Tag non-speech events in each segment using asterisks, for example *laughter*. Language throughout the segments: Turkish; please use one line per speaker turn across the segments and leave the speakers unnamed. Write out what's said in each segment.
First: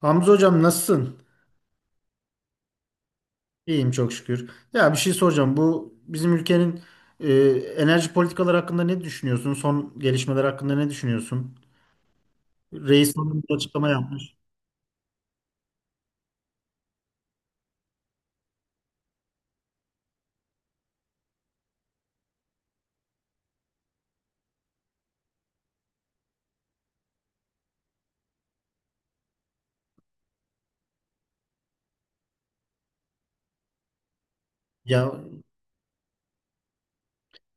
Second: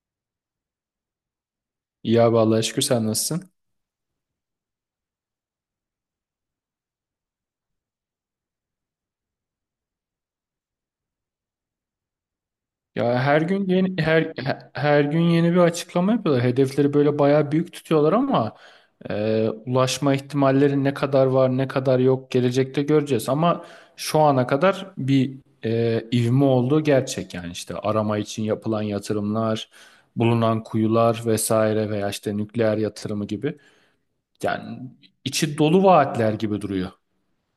Hamza hocam nasılsın?
Ya vallahi şükür, sen nasılsın?
İyiyim çok şükür. Ya bir şey soracağım. Bu bizim ülkenin e, enerji politikaları hakkında ne düşünüyorsun? Son gelişmeler hakkında ne düşünüyorsun?
Ya
Reis hanım
her
bir
gün
açıklama
yeni
yapmış.
her gün yeni bir açıklama yapıyorlar. Hedefleri böyle bayağı büyük tutuyorlar ama ulaşma ihtimalleri ne kadar var, ne kadar yok gelecekte göreceğiz. Ama şu ana kadar bir ivme olduğu gerçek, yani işte arama için yapılan yatırımlar, bulunan kuyular vesaire veya işte nükleer yatırımı gibi. Yani
Ya
içi dolu vaatler gibi duruyor.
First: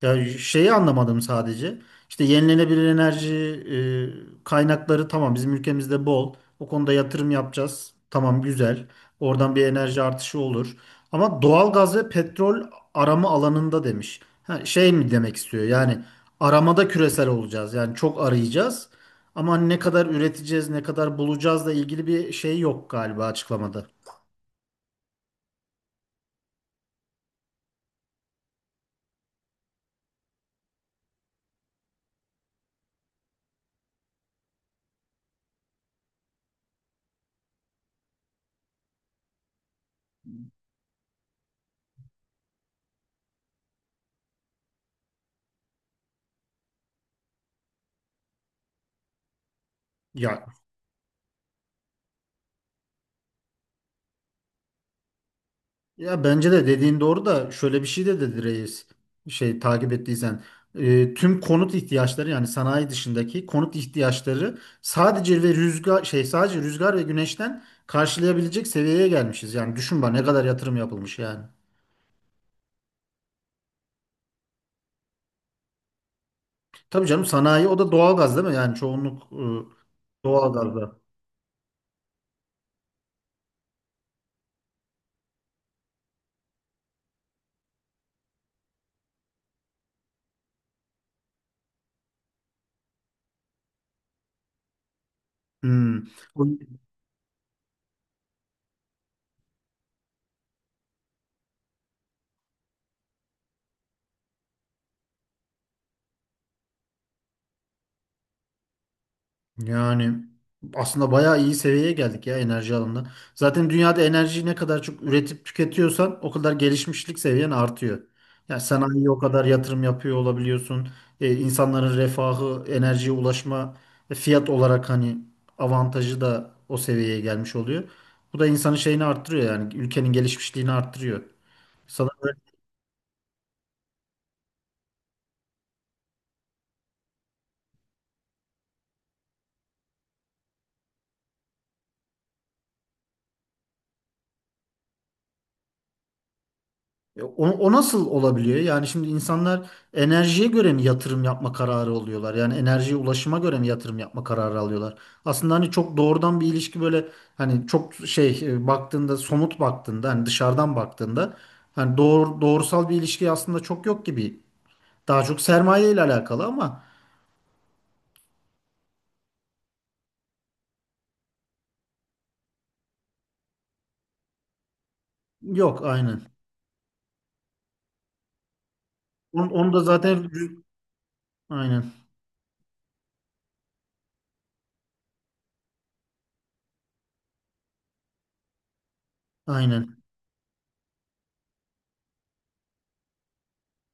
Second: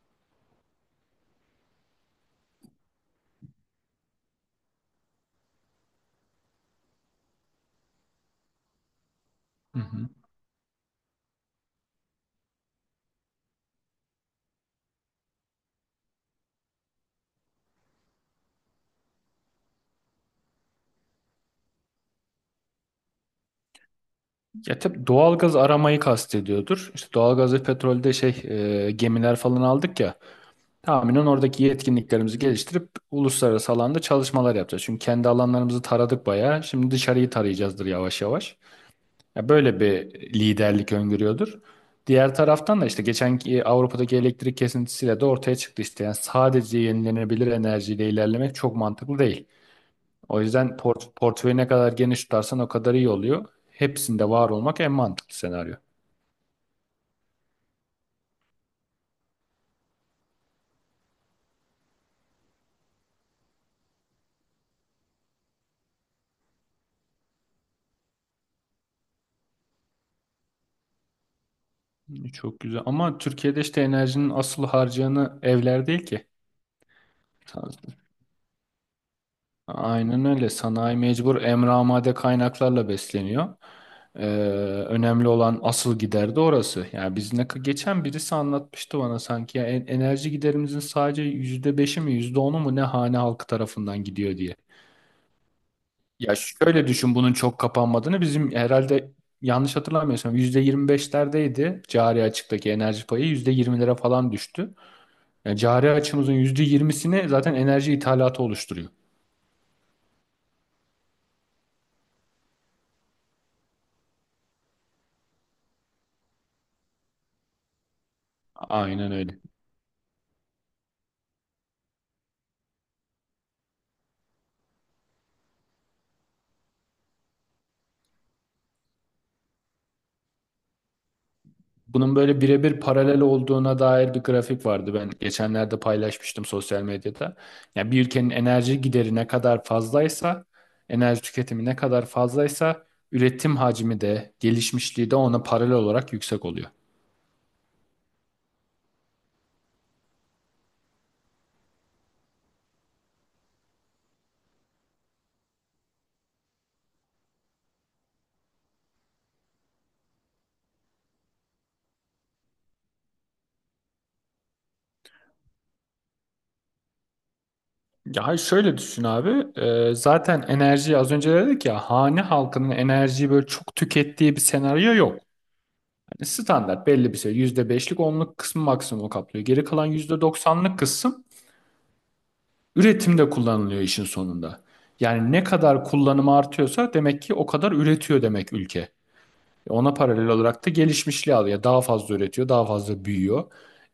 Ya, şeyi anlamadım sadece. İşte yenilenebilir enerji kaynakları tamam bizim ülkemizde bol. O konuda yatırım yapacağız. Tamam güzel. Oradan bir enerji artışı olur. Ama doğal gaz ve petrol arama alanında demiş. Ha, şey mi demek istiyor? Yani aramada küresel olacağız. Yani çok arayacağız. Ama ne kadar üreteceğiz, ne kadar bulacağızla ilgili bir şey yok galiba açıklamada.
Ya tabii doğalgaz aramayı kastediyordur. İşte doğalgaz ve petrolde şey, gemiler falan aldık ya. Tahminen oradaki yetkinliklerimizi geliştirip uluslararası alanda çalışmalar yapacağız. Çünkü kendi alanlarımızı taradık bayağı. Şimdi dışarıyı tarayacağızdır yavaş yavaş. Ya böyle bir liderlik öngörüyordur. Diğer taraftan da işte geçen ki Avrupa'daki elektrik kesintisiyle de ortaya çıktı işte. Yani sadece yenilenebilir enerjiyle ilerlemek çok mantıklı değil. O
Ya
yüzden portföyü ne kadar geniş tutarsan o kadar iyi oluyor. Hepsinde var olmak en mantıklı senaryo.
Ya, bence de dediğin doğru da şöyle bir şey de dedi reis şey takip ettiysen tüm konut ihtiyaçları yani sanayi dışındaki konut ihtiyaçları sadece ve rüzgar şey sadece rüzgar ve güneşten karşılayabilecek seviyeye gelmişiz. Yani düşün bak ne kadar yatırım yapılmış yani.
Çok güzel. Ama Türkiye'de işte enerjinin asıl harcayanı evler değil ki.
Tabii canım sanayi o da doğalgaz değil mi? Yani çoğunluk
Aynen öyle.
doğalgazda.
Sanayi mecbur emramade kaynaklarla besleniyor. Ee, Önemli olan asıl gider de orası. Yani biz ne geçen birisi anlatmıştı bana sanki, ya enerji giderimizin sadece %5'i mi, yüzde onu mu ne hane halkı tarafından gidiyor diye.
Hmm.
Ya şöyle düşün, bunun çok kapanmadığını, bizim herhalde yanlış hatırlamıyorsam %25'lerdeydi cari açıktaki enerji payı, %20'lere falan düştü. Yani cari açımızın %20'sini zaten enerji ithalatı oluşturuyor.
Yani aslında bayağı iyi seviyeye geldik ya enerji alanında. Zaten dünyada enerjiyi ne kadar çok üretip tüketiyorsan o kadar gelişmişlik seviyen artıyor. Yani sanayiye
Aynen
o
öyle.
kadar yatırım yapıyor olabiliyorsun. İnsanların refahı, enerjiye ulaşma fiyat olarak hani avantajı da o seviyeye gelmiş oluyor. Bu da insanın şeyini arttırıyor yani ülkenin gelişmişliğini arttırıyor. Sanırım
Bunun böyle birebir paralel olduğuna dair bir grafik vardı. Ben geçenlerde paylaşmıştım sosyal medyada. Yani bir ülkenin enerji gideri ne kadar fazlaysa, enerji tüketimi ne kadar fazlaysa üretim hacmi de, gelişmişliği de ona paralel olarak yüksek oluyor.
o nasıl olabiliyor? Yani şimdi insanlar enerjiye göre mi yatırım yapma kararı oluyorlar? Yani enerjiye ulaşıma göre mi yatırım yapma kararı alıyorlar? Aslında hani çok doğrudan bir ilişki böyle hani çok şey baktığında somut baktığında hani dışarıdan baktığında hani doğrusal bir ilişki aslında çok yok gibi. Daha çok sermaye ile alakalı ama
Ya hayır, şöyle düşün abi. Zaten enerjiyi az önce dedik ya, hane halkının enerjiyi böyle çok tükettiği bir senaryo yok.
yok aynen.
Standart belli bir şey. %5'lik, onluk kısmı maksimum kaplıyor.
Onu,
Geri
onu da
kalan yüzde
zaten
doksanlık kısım
aynen
üretimde kullanılıyor işin sonunda. Yani ne kadar kullanımı artıyorsa demek ki o kadar üretiyor demek ülke. Ona
aynen.
paralel olarak da gelişmişliği alıyor. Yani daha fazla üretiyor, daha fazla büyüyor.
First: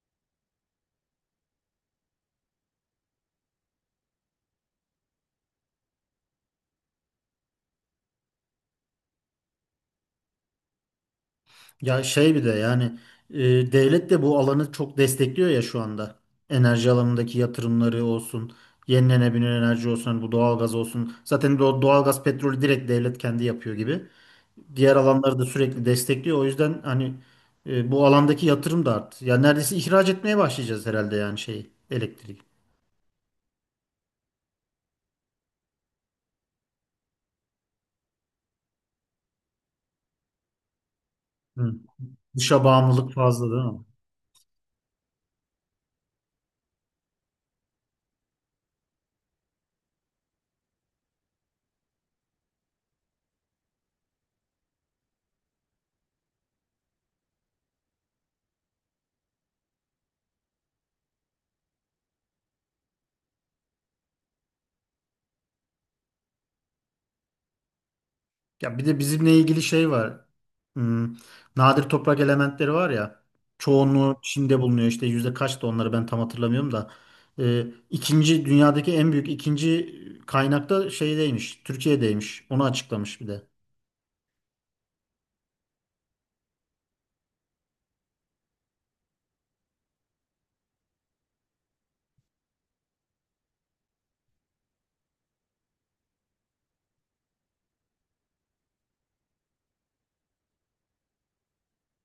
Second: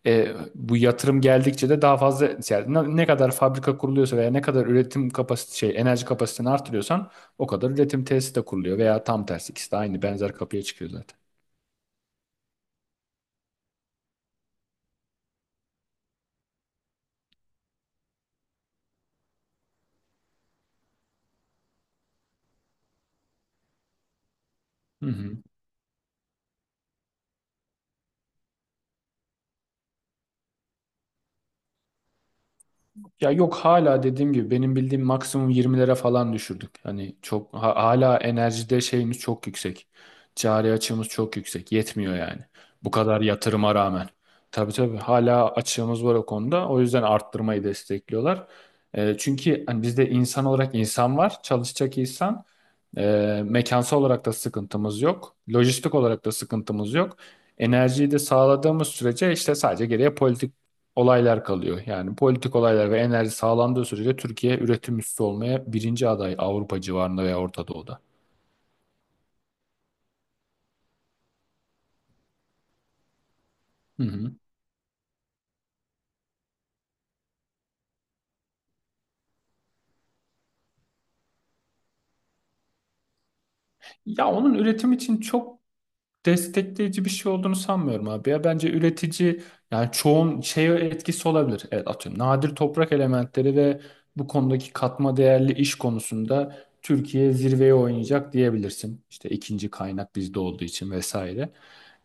Bu yatırım geldikçe de daha fazla, yani ne kadar fabrika kuruluyorsa veya ne kadar üretim kapasite şey enerji kapasitesini artırıyorsan o kadar üretim tesisi de kuruluyor, veya tam tersi, ikisi de aynı benzer kapıya çıkıyor zaten.
Ya şey bir de yani e, devlet de bu alanı çok destekliyor ya şu anda. Enerji alanındaki yatırımları olsun, yenilenebilir enerji olsun, hani bu doğalgaz olsun. Zaten doğalgaz, petrolü direkt devlet kendi yapıyor gibi. Diğer
Hı hı.
alanları da sürekli destekliyor. O yüzden hani bu alandaki yatırım da arttı. Ya neredeyse ihraç etmeye başlayacağız herhalde yani şeyi, elektriği.
Ya yok, hala dediğim gibi, benim bildiğim maksimum 20'lere falan düşürdük. Hani çok hala enerjide şeyimiz çok yüksek. Cari açığımız çok yüksek.
Hı.
Yetmiyor yani.
Dışa
Bu
bağımlılık
kadar
fazla değil
yatırıma
mi?
rağmen. Tabii tabii, hala açığımız var o konuda. O yüzden arttırmayı destekliyorlar. Çünkü hani bizde insan olarak insan var. Çalışacak insan. Mekansal olarak da sıkıntımız yok. Lojistik olarak da sıkıntımız yok. Enerjiyi de sağladığımız sürece işte sadece geriye politik olaylar kalıyor. Yani politik olaylar ve enerji sağlandığı sürece Türkiye üretim üssü olmaya birinci aday Avrupa civarında veya Orta Doğu'da.
Ya bir de bizimle ilgili şey var. Hmm, nadir toprak elementleri var ya.
Hı
Çoğunluğu
hı.
Çin'de bulunuyor. İşte yüzde kaçtı onları ben tam hatırlamıyorum da. İkinci dünyadaki en büyük ikinci kaynakta şeydeymiş. Türkiye'deymiş. Onu açıklamış bir de.
Ya onun üretim için çok destekleyici bir şey olduğunu sanmıyorum abi ya. Bence üretici, yani çoğun şeye etkisi olabilir. Evet, atıyorum, nadir toprak elementleri ve bu konudaki katma değerli iş konusunda Türkiye zirveye oynayacak diyebilirsin. İşte ikinci kaynak bizde olduğu için vesaire.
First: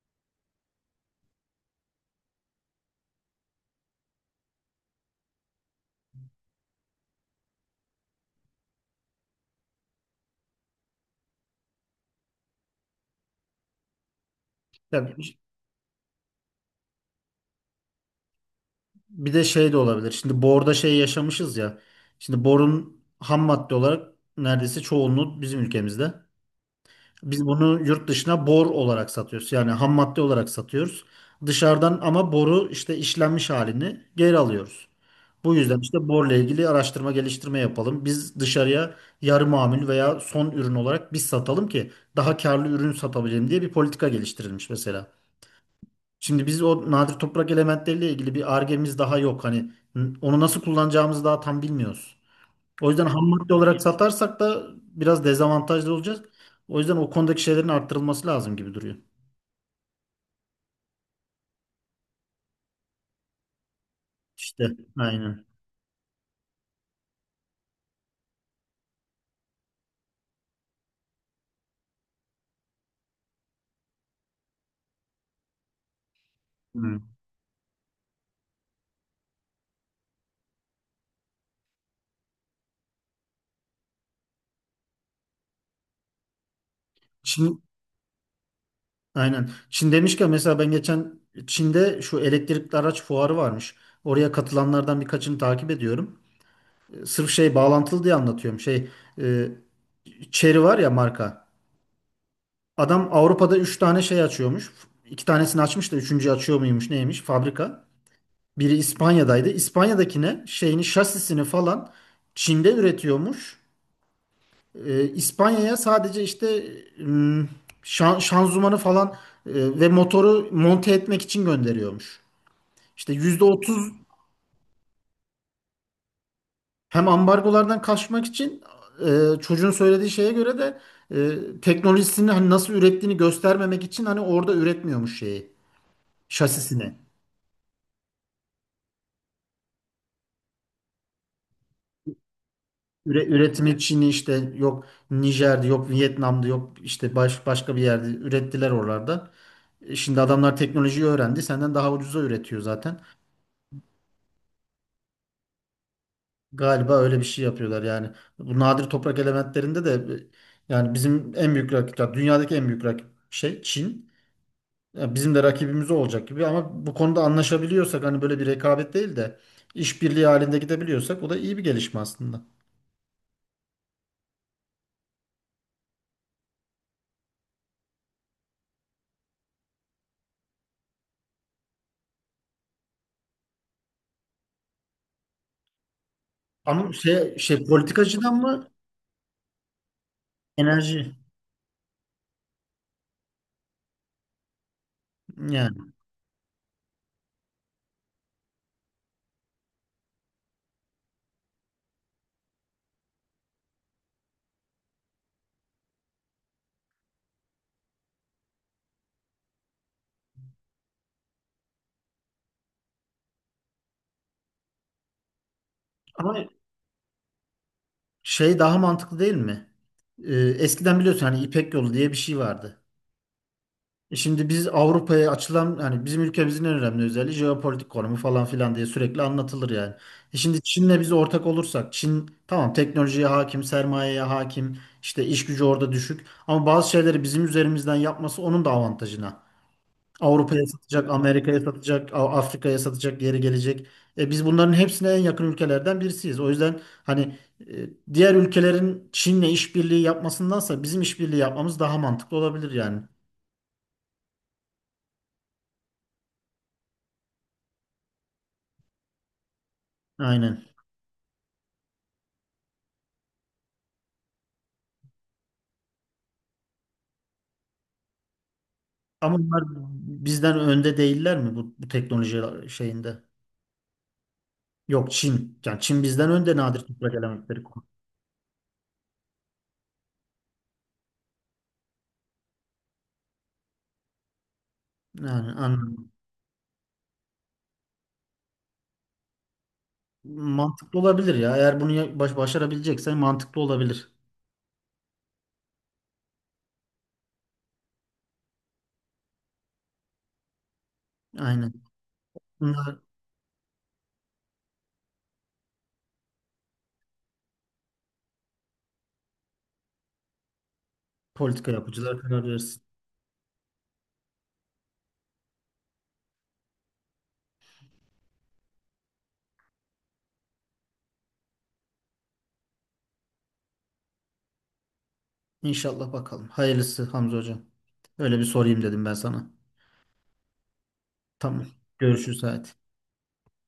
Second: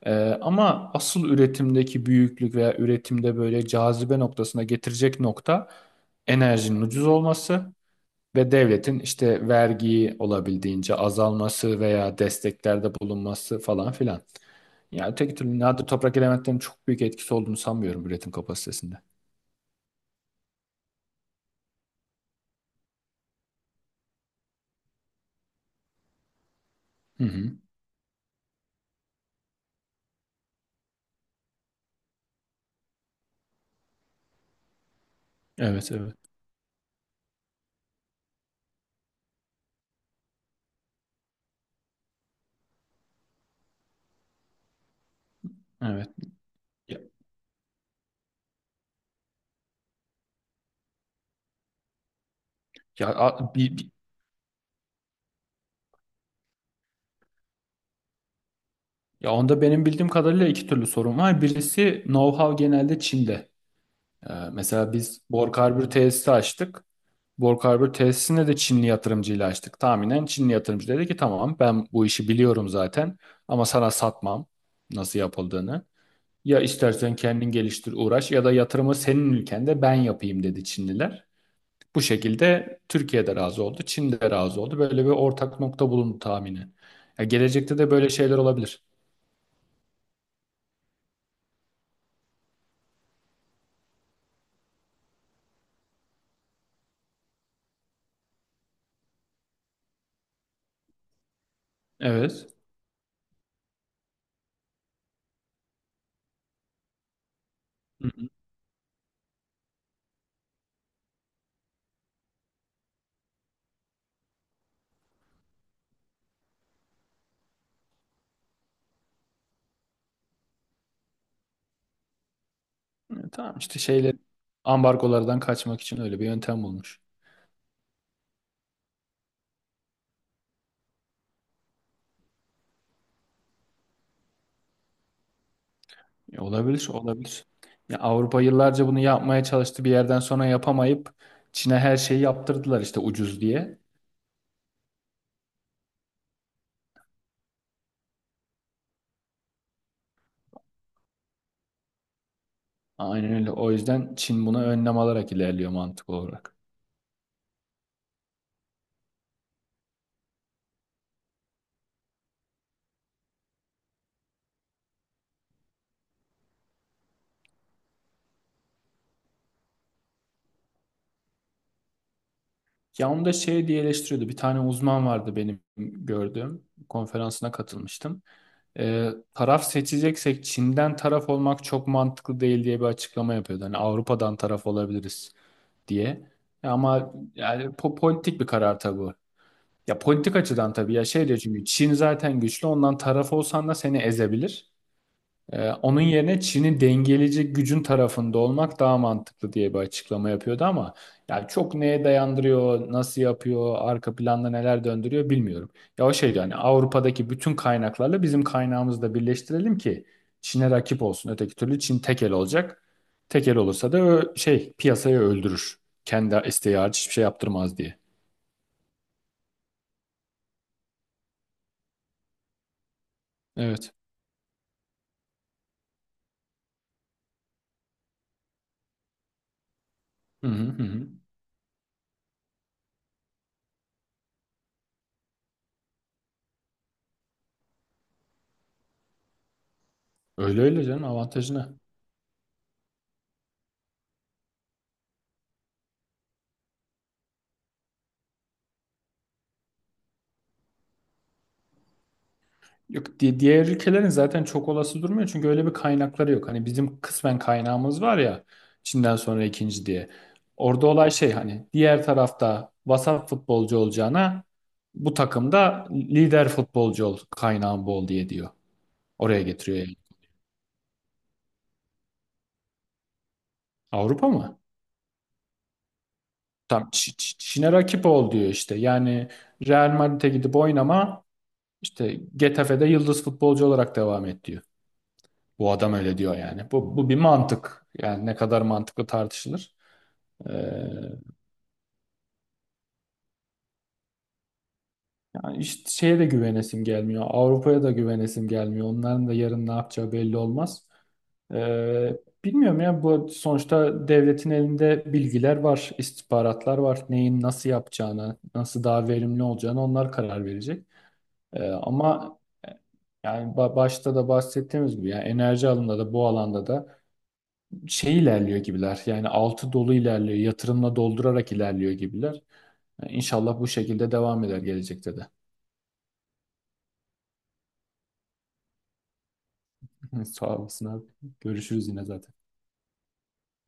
Ama asıl üretimdeki büyüklük veya üretimde böyle cazibe noktasına getirecek nokta enerjinin ucuz olması ve devletin işte vergiyi olabildiğince azalması veya desteklerde bulunması falan filan.
Ya
Yani öteki
bir
türlü nadir toprak elementlerinin çok büyük etkisi olduğunu sanmıyorum üretim kapasitesinde.
bir de şey de olabilir. Şimdi borda şey yaşamışız ya. Şimdi borun ham madde olarak neredeyse çoğunluğu bizim ülkemizde.
Hı
Biz
hı.
bunu yurt dışına bor olarak satıyoruz. Yani ham madde olarak satıyoruz. Dışarıdan ama boru işte işlenmiş halini geri alıyoruz. Bu yüzden
Evet,
işte
evet.
borla ilgili araştırma geliştirme yapalım. Biz dışarıya yarı mamul veya son ürün olarak biz satalım ki daha karlı ürün satabilelim diye bir politika geliştirilmiş mesela.
Evet.
Şimdi biz o
Ya,
nadir toprak elementleriyle ilgili bir argemiz daha yok. Hani onu nasıl kullanacağımızı daha tam bilmiyoruz. O yüzden
ya,
ham
a-
madde
bi-
olarak
bi-
satarsak da biraz dezavantajlı olacağız. O yüzden o konudaki şeylerin arttırılması lazım gibi duruyor.
ya onda benim bildiğim kadarıyla iki türlü sorun var. Birisi know-how genelde Çin'de.
İşte
Mesela biz
aynen.
bor karbür tesisi açtık. Borg Harbor tesisine de Çinli yatırımcıyla açtık. Tahminen Çinli yatırımcı dedi ki, tamam, ben bu işi biliyorum zaten ama sana satmam nasıl yapıldığını. Ya
Hı.
istersen kendin geliştir uğraş, ya da yatırımı senin ülkende ben yapayım, dedi Çinliler. Bu şekilde Türkiye'de razı oldu, Çin'de razı oldu. Böyle bir ortak nokta bulundu tahmini. Ya
Çin
gelecekte de böyle şeyler olabilir.
aynen. Çin demişken mesela ben geçen Çin'de şu elektrikli araç fuarı varmış. Oraya katılanlardan birkaçını takip ediyorum. E, sırf şey bağlantılı diye anlatıyorum. Şey e, Chery var ya marka.
Evet.
Adam Avrupa'da 3 tane şey açıyormuş. İki tanesini açmış da üçüncüyü açıyor muymuş neymiş fabrika.
Hı hı.
Biri İspanya'daydı. İspanya'dakine şeyini şasisini falan Çin'de üretiyormuş. İspanya'ya sadece işte ım, şanzımanı falan ve motoru monte etmek için gönderiyormuş. İşte yüzde
Tamam, işte
otuz
şeyler ambargolardan kaçmak için öyle bir yöntem bulmuş.
hem ambargolardan kaçmak için çocuğun söylediği şeye göre de teknolojisini hani nasıl ürettiğini göstermemek için hani orada üretmiyormuş şeyi
Ya olabilir,
şasisini.
olabilir. Ya Avrupa yıllarca bunu yapmaya çalıştı. Bir yerden sonra yapamayıp Çin'e her şeyi yaptırdılar işte, ucuz
Üretimi
diye.
Çin'i işte yok Nijer'de yok Vietnam'da yok işte başka bir yerde ürettiler oralarda. E şimdi adamlar teknolojiyi öğrendi. Senden daha ucuza üretiyor zaten.
Aynen öyle. O yüzden Çin buna önlem alarak ilerliyor, mantık olarak.
Galiba öyle bir şey yapıyorlar yani. Bu nadir toprak elementlerinde de yani bizim en büyük ya dünyadaki en büyük rakip şey Çin. Ya bizim de rakibimiz o olacak gibi ama bu konuda anlaşabiliyorsak hani böyle bir rekabet değil de işbirliği halinde gidebiliyorsak o da iyi bir gelişme aslında.
Ya onu da şey diye eleştiriyordu. Bir tane uzman vardı benim gördüğüm. Konferansına katılmıştım. Taraf seçeceksek Çin'den taraf olmak çok mantıklı değil diye bir açıklama yapıyordu. Hani Avrupa'dan taraf olabiliriz diye. Ya
Ama
ama
şey
yani
politikacıdan
politik bir
mı
karar tabii bu. Ya politik açıdan tabii, ya
enerji
şey diyor, çünkü Çin zaten güçlü, ondan taraf olsan da seni ezebilir.
yani.
Onun yerine Çin'i dengeleyecek gücün tarafında olmak daha mantıklı diye bir açıklama yapıyordu ama, ya çok neye dayandırıyor, nasıl yapıyor, arka planda neler döndürüyor bilmiyorum. Ya o şey diyor, hani Avrupa'daki bütün kaynaklarla bizim kaynağımızı da birleştirelim ki Çin'e rakip olsun. Öteki türlü Çin tek el olacak. Tek el olursa da şey, piyasayı öldürür. Kendi
Ama
isteği hariç hiçbir şey yaptırmaz diye.
şey daha mantıklı değil mi? Eskiden biliyorsun hani İpek Yolu diye bir şey vardı.
Evet.
E şimdi biz Avrupa'ya açılan hani bizim ülkemizin en önemli özelliği jeopolitik konumu falan filan diye sürekli anlatılır yani. E
Hı
şimdi
hı hı,
Çin'le
hı.
biz ortak olursak Çin tamam teknolojiye hakim, sermayeye hakim, işte iş gücü orada düşük ama bazı şeyleri bizim üzerimizden yapması onun da avantajına.
Öyle
Avrupa'ya
öyle canım,
satacak,
avantajı
Amerika'ya
ne?
satacak, Afrika'ya satacak, geri gelecek. E biz bunların hepsine en yakın ülkelerden birisiyiz. O yüzden hani diğer ülkelerin Çin'le işbirliği yapmasındansa bizim işbirliği yapmamız daha mantıklı olabilir yani.
Yok, diğer ülkelerin zaten çok olası durmuyor, çünkü öyle bir kaynakları yok. Hani bizim kısmen kaynağımız var ya, Çin'den sonra ikinci diye.
Aynen.
Orada olay şey, hani diğer tarafta vasat futbolcu olacağına bu takımda lider futbolcu ol, kaynağın bol diye diyor.
Ama
Oraya
bunlar
getiriyor yani.
bizden önde değiller mi bu teknoloji şeyinde?
Avrupa mı?
Yok Çin. Yani Çin bizden önde nadir
Tam
toprak elementleri.
Çin'e
Konu-
rakip ol diyor işte. Yani Real Madrid'e gidip oynama, işte Getafe'de yıldız futbolcu olarak devam et diyor.
Yani
Bu adam
anladım.
öyle diyor yani. Bu bir mantık. Yani ne kadar mantıklı tartışılır. Ee,
Mantıklı olabilir ya. Eğer bunu başarabileceksen mantıklı olabilir.
Yani işte şeye de güvenesim gelmiyor. Avrupa'ya da güvenesim gelmiyor. Onların da yarın ne yapacağı belli olmaz.
Aynen.
Ee, Bilmiyorum
Bunlar
ya, bu sonuçta devletin elinde bilgiler var, istihbaratlar var. Neyin nasıl yapacağını, nasıl daha verimli olacağını onlar karar verecek.
politika yapıcılar
Ama
karar versin.
yani başta da bahsettiğimiz gibi, yani enerji alanında da bu alanda da şey ilerliyor gibiler. Yani altı dolu ilerliyor. Yatırımla doldurarak ilerliyor gibiler. İnşallah bu şekilde devam eder gelecekte de.
İnşallah bakalım. Hayırlısı Hamza hocam. Öyle bir sorayım dedim ben sana.
*laughs* Sağ olasın abi.
Tamam.
Görüşürüz yine zaten.
Görüşürüz hayatım.